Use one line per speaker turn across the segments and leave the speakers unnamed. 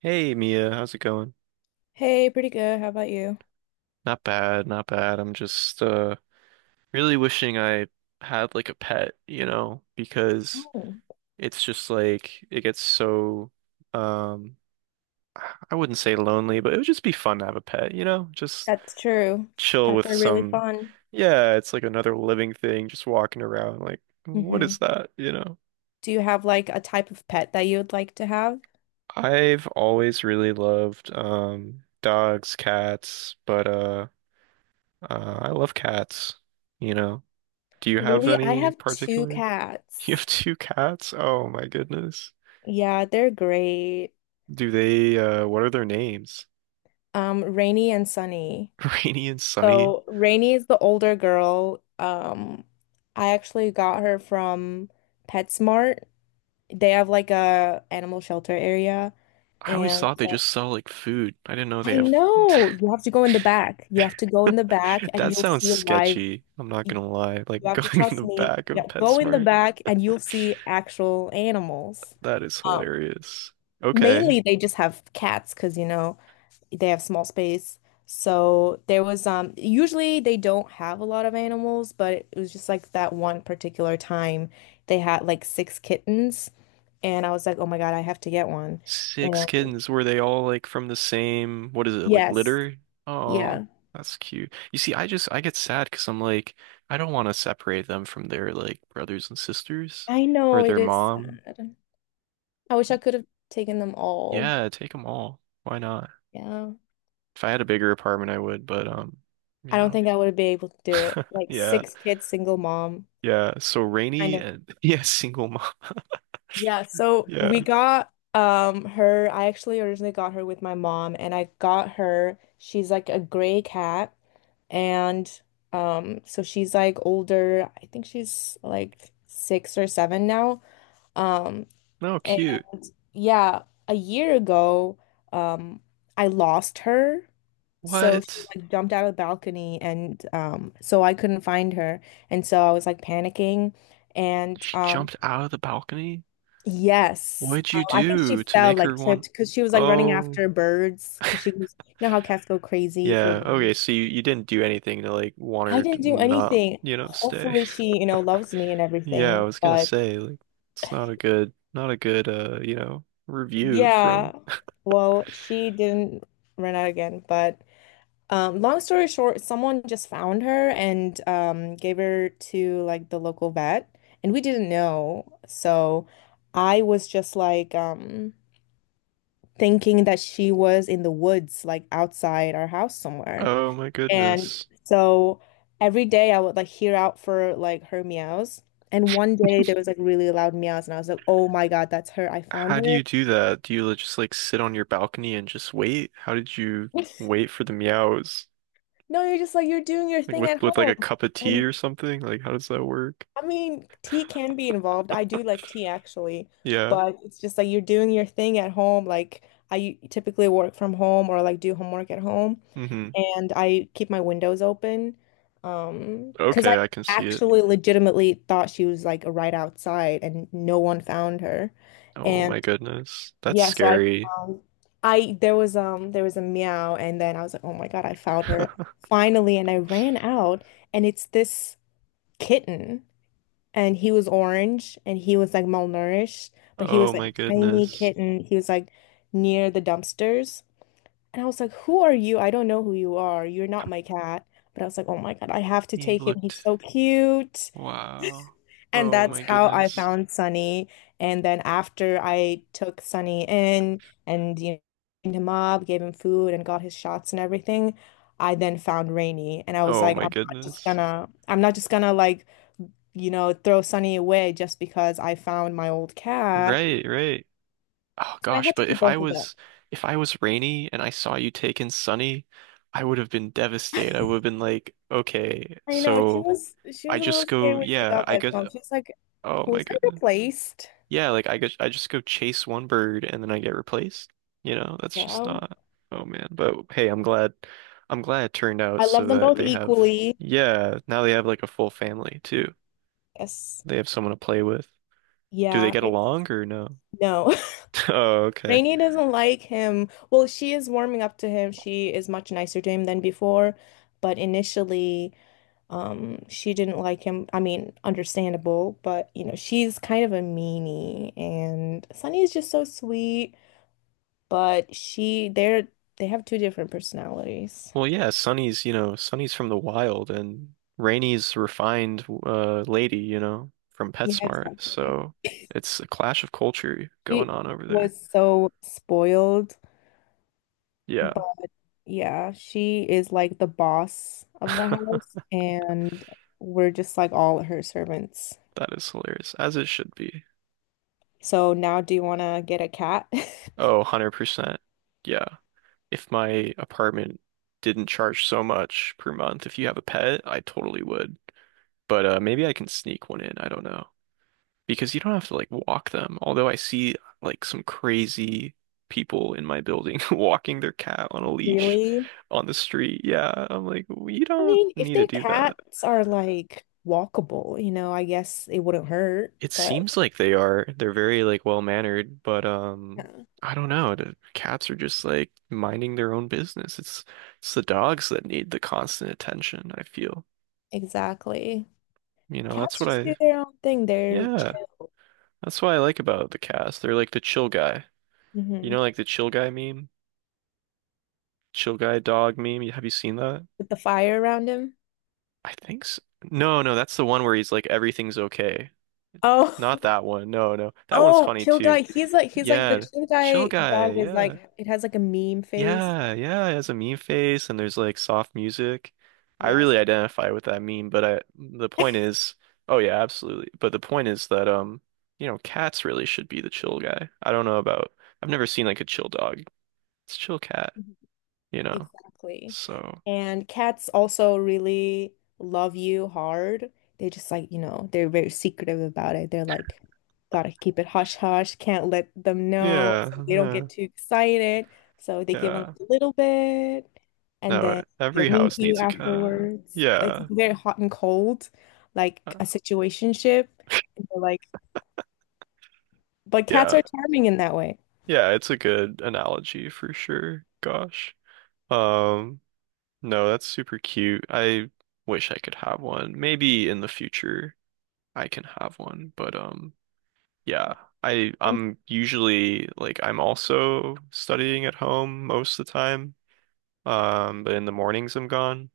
Hey Mia, how's it going?
Hey, pretty good. How about you?
Not bad, not bad. I'm just really wishing I had like a pet, you know, because
Oh,
it's just like it gets so um I wouldn't say lonely, but it would just be fun to have a pet, you know? Just
That's true.
chill
Pets
with
are really
some
fun.
yeah, it's like another living thing just walking around like what is
Hmm.
that, you know?
Do you have like a type of pet that you would like to have?
I've always really loved dogs, cats, but I love cats, you know. Do you have
Really, I
any
have two
particular? You have
cats.
two cats? Oh my goodness.
Yeah, they're great.
Do they, what are their names?
Rainy and Sunny.
Rainy and Sunny?
So Rainy is the older girl. I actually got her from PetSmart. They have like a animal shelter area,
I always
and
thought they just sell like food. I didn't know they
I
have.
know you have to go in the back. You have to go in the back, and
That
you'll
sounds
see live.
sketchy. I'm not
y-
gonna lie.
You
Like
have to
going in
trust
the
me.
back of
Yeah, go in the
PetSmart.
back and you'll see actual animals.
That is
Um,
hilarious. Okay.
Mainly they just have cats because you know they have small space. So there was usually they don't have a lot of animals, but it was just like that one particular time they had like six kittens and I was like, "Oh my God, I have to get one."
Six
And
kittens. Were they all like from the same, what is it, like
yes,
litter? Oh,
yeah.
that's cute. You see, I get sad because I'm like, I don't want to separate them from their like brothers and sisters
I
or
know it
their
is
mom.
sad. I wish I could have taken them all.
Yeah, take them all. Why not?
Yeah.
If I had a bigger apartment, I would, but
I
you
don't
know,
think I would be able to do it. Like
yeah,
six kids, single mom,
yeah. So
kind
Rainy
of.
and yeah, single mom.
Yeah, so we
Yeah.
got her. I actually originally got her with my mom, and I got her. She's like a gray cat, and so she's like older. I think she's like six or seven now. Um,
No,
And
cute.
yeah, a year ago, um, I lost her. So she
What?
like jumped out of the balcony and so I couldn't find her. And so I was like panicking and
She jumped out of the balcony?
yes.
What'd you
I think she
do to
fell
make her
like tripped
want?
because she was like running
Oh.
after birds because she was you know how cats go crazy for
Yeah, okay, so
birds.
you didn't do anything to like want
I
her to
didn't do
not,
anything.
you know, stay.
Hopefully she loves me and
Yeah, I
everything.
was gonna
But
say, like, it's not a good you know, review
yeah,
from
well, she didn't run out again, but long story short, someone just found her and gave her to like the local vet, and we didn't know. So I was just like thinking that she was in the woods, like outside our house somewhere.
Oh my
And
goodness.
so every day I would like hear out for like her meows. And one day there was like really loud meows, and I was like, "Oh my God, that's her! I found
How do
her."
you do that? Do you just like sit on your balcony and just wait? How did you wait for the meows?
No, you're just like you're doing your
Like
thing
with
at
with like a
home.
cup of tea
And
or something? Like how does that work?
I mean, tea can be involved. I do like tea actually,
Yeah.
but it's just like you're doing your thing at home. Like I typically work from home or like do homework at home,
Mm-hmm.
and I keep my windows open. Because I
Okay, I can see it.
actually legitimately thought she was like right outside and no one found her.
Oh
And
my goodness. That's
yeah, so
scary.
I there was a meow and then I was like, "Oh my God, I found her." Finally, and I ran out and it's this kitten and he was orange and he was like malnourished, but he
Oh
was like
my
a tiny
goodness.
kitten. He was like near the dumpsters. And I was like, who are you? I don't know who you are. You're not my cat. But I was like, oh my God, I have to
He
take him. He's
looked
so cute.
Wow.
And
Oh
that's
my
how I
goodness.
found Sunny. And then after I took Sunny in and cleaned him up, gave him food and got his shots and everything, I then found Rainy. And I was
Oh
like,
my
I'm not just
goodness.
gonna, I'm not just gonna throw Sunny away just because I found my old cat.
Right, right. Oh
So I
gosh,
had to
but
keep both of them.
if I was Rainy and I saw you take in Sunny, I would have been devastated. I would have been like, okay,
I know she
so
was she
I
was a
just
little scared
go,
when she
yeah,
got
I
that
guess
phone. She's like,
oh my
was I
goodness.
replaced?
Yeah, like I guess I just go chase one bird and then I get replaced. You know, that's just
Yeah.
not oh man. But hey, I'm glad it turned out
I love
so
them
that
both
they have
equally.
yeah, now they have like a full family too.
Yes.
They have someone to play with. Do they
Yeah.
get
It's
along or no?
No.
Oh, okay.
Rainy doesn't like him. Well, she is warming up to him. She is much nicer to him than before, but initially, she didn't like him. I mean, understandable, but she's kind of a meanie and Sunny is just so sweet, but she they're they have two different personalities.
Well, yeah, Sunny's, you know, Sunny's from the wild and Rainy's refined lady, you know, from
Yeah,
PetSmart.
exactly.
So it's a clash of culture going
She
on over there.
was so spoiled,
Yeah.
but yeah, she is like the boss of the house and we're just like all her servants.
That is hilarious, as it should be.
So now do you want to get a cat?
Oh, 100%. Yeah. If my apartment didn't charge so much per month, if you have a pet, I totally would. But maybe I can sneak one in. I don't know, because you don't have to like walk them. Although I see like some crazy people in my building walking their cat on a leash
Really?
on the street. Yeah, I'm like, we
I
don't
mean, if
need to
their
do that.
cats are like walkable, I guess it wouldn't hurt,
It
but
seems like they are. They're very like well-mannered, but
yeah,
I don't know. The cats are just like minding their own business. It's the dogs that need the constant attention, I feel.
exactly.
You know, that's
Cats
what
just do
I
their own thing. They're
yeah,
chill.
that's what I like about the cats. They're like the chill guy. You know,
Hmm.
like the chill guy meme? Chill Guy dog meme? Have you seen that?
With the fire around him.
I think so. No, no, that's the one where he's like everything's okay.
Oh,
Not that one. No, no. That one's
oh,
funny
chill
too.
guy. He's like, the
Yeah.
chill
Chill
guy
Guy.
dog is
Yeah.
like, it has like a meme face.
Yeah, yeah, it has a meme face and there's like soft music. I
Yes.
really identify with that meme, but I the point is, oh yeah, absolutely. But the point is that you know, cats really should be the chill guy. I don't know about I've never seen like a chill dog. It's chill cat,
Mm-hmm.
you know.
Exactly.
So,
And cats also really love you hard. They just like, they're very secretive about it. They're like, gotta keep it hush hush, can't let them know.
yeah,
So they don't
yeah,
get too excited. So they give them
yeah.
a little bit and
No,
then they're
every
mean to
house
you
needs a cat.
afterwards. Like it's
Yeah.
very hot and cold, like
Uh,
a situationship. And they're like, but cats
Yeah.
are charming in that way.
Yeah, it's a good analogy for sure. Gosh. Um, no, that's super cute. I wish I could have one. Maybe in the future I can have one, but yeah. I
Um,
I'm usually like I'm also studying at home most of the time. But in the mornings I'm gone.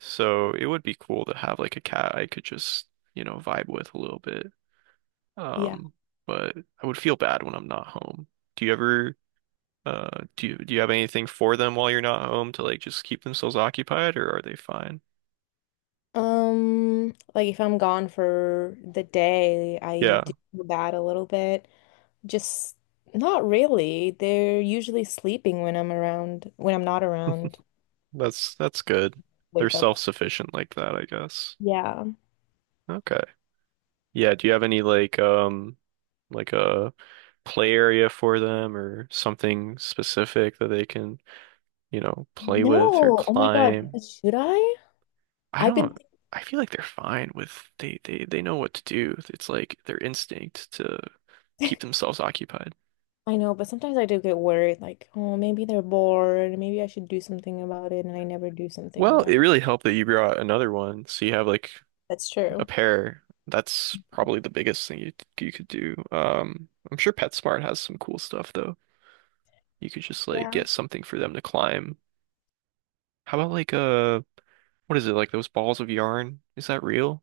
So it would be cool to have like a cat I could just, you know, vibe with a little bit.
yeah.
Um, but I would feel bad when I'm not home. Do you ever do you have anything for them while you're not home to like just keep themselves occupied or are they fine?
Like if I'm gone for the day, I
Yeah,
do that a little bit. Just not really. They're usually sleeping when I'm around, when I'm not around.
that's good. They're
Wake up.
self-sufficient like that, I guess.
Yeah.
Okay. Yeah, do you have any like a play area for them or something specific that they can, you know, play with or
No. Oh my God.
climb?
Should I?
I
I've
don't
been,
I feel like they're fine with they know what to do. It's like their instinct to keep themselves occupied.
I know, but sometimes I do get worried, like, oh, maybe they're bored. Maybe I should do something about it, and I never do something
Well,
about
it
it.
really helped that you brought another one. So you have like
That's
a
true.
pair. That's probably the biggest thing you could do. I'm sure PetSmart has some cool stuff though. You could just like
Yeah.
get something for them to climb. How about like what is it? Like those balls of yarn? Is that real?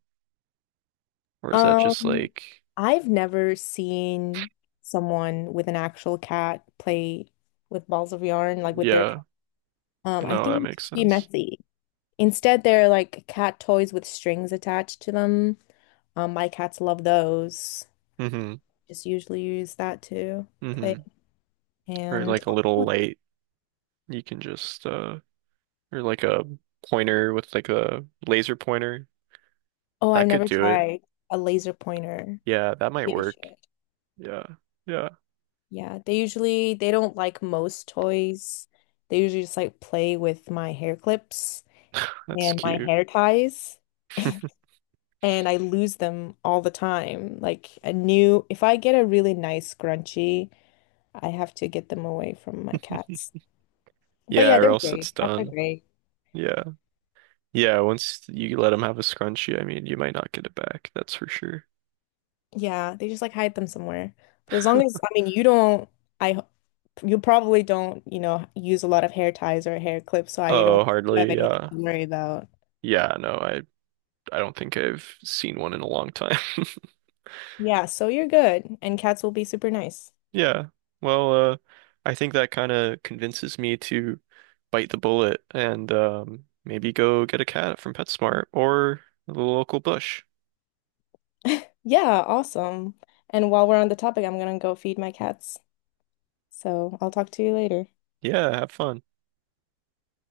Or is that just
Um,
like
I've never seen someone with an actual cat play with balls of yarn, like with their cat.
yeah,
I
no, that
think it'd
makes
just be
sense.
messy. Instead, they're like cat toys with strings attached to them. My cats love those.
Mm-hmm.
Just usually use that to play.
Mm-hmm. Or
And
like a little light. You can just or like a pointer with like a laser pointer.
oh, I've
That could
never
do it.
tried a laser pointer.
Yeah, that might
Yeah, you
work.
should.
Yeah. Yeah.
Yeah, they usually, they don't like most toys. They usually just like play with my hair clips
That's
and my
cute.
hair ties and I lose them all the time. If I get a really nice scrunchie, I have to get them away from my cats. But
Yeah,
yeah,
or
they're
else it's
great. Cats are
done.
great.
Yeah. Yeah, once you let him have a scrunchie, I mean, you might not get it back, that's for sure.
Yeah, they just like hide them somewhere. But as long as, I mean, I, ho- you probably don't, use a lot of hair ties or hair clips, so I don't
Oh,
have
hardly.
anything
Yeah.
to worry about.
Yeah, I don't think I've seen one in a long time.
Yeah, so you're good, and cats will be super nice.
Yeah. Well, I think that kind of convinces me to bite the bullet and maybe go get a cat from PetSmart or the local bush.
Yeah, awesome. And while we're on the topic, I'm gonna go feed my cats. So I'll talk to you later.
Yeah, have fun.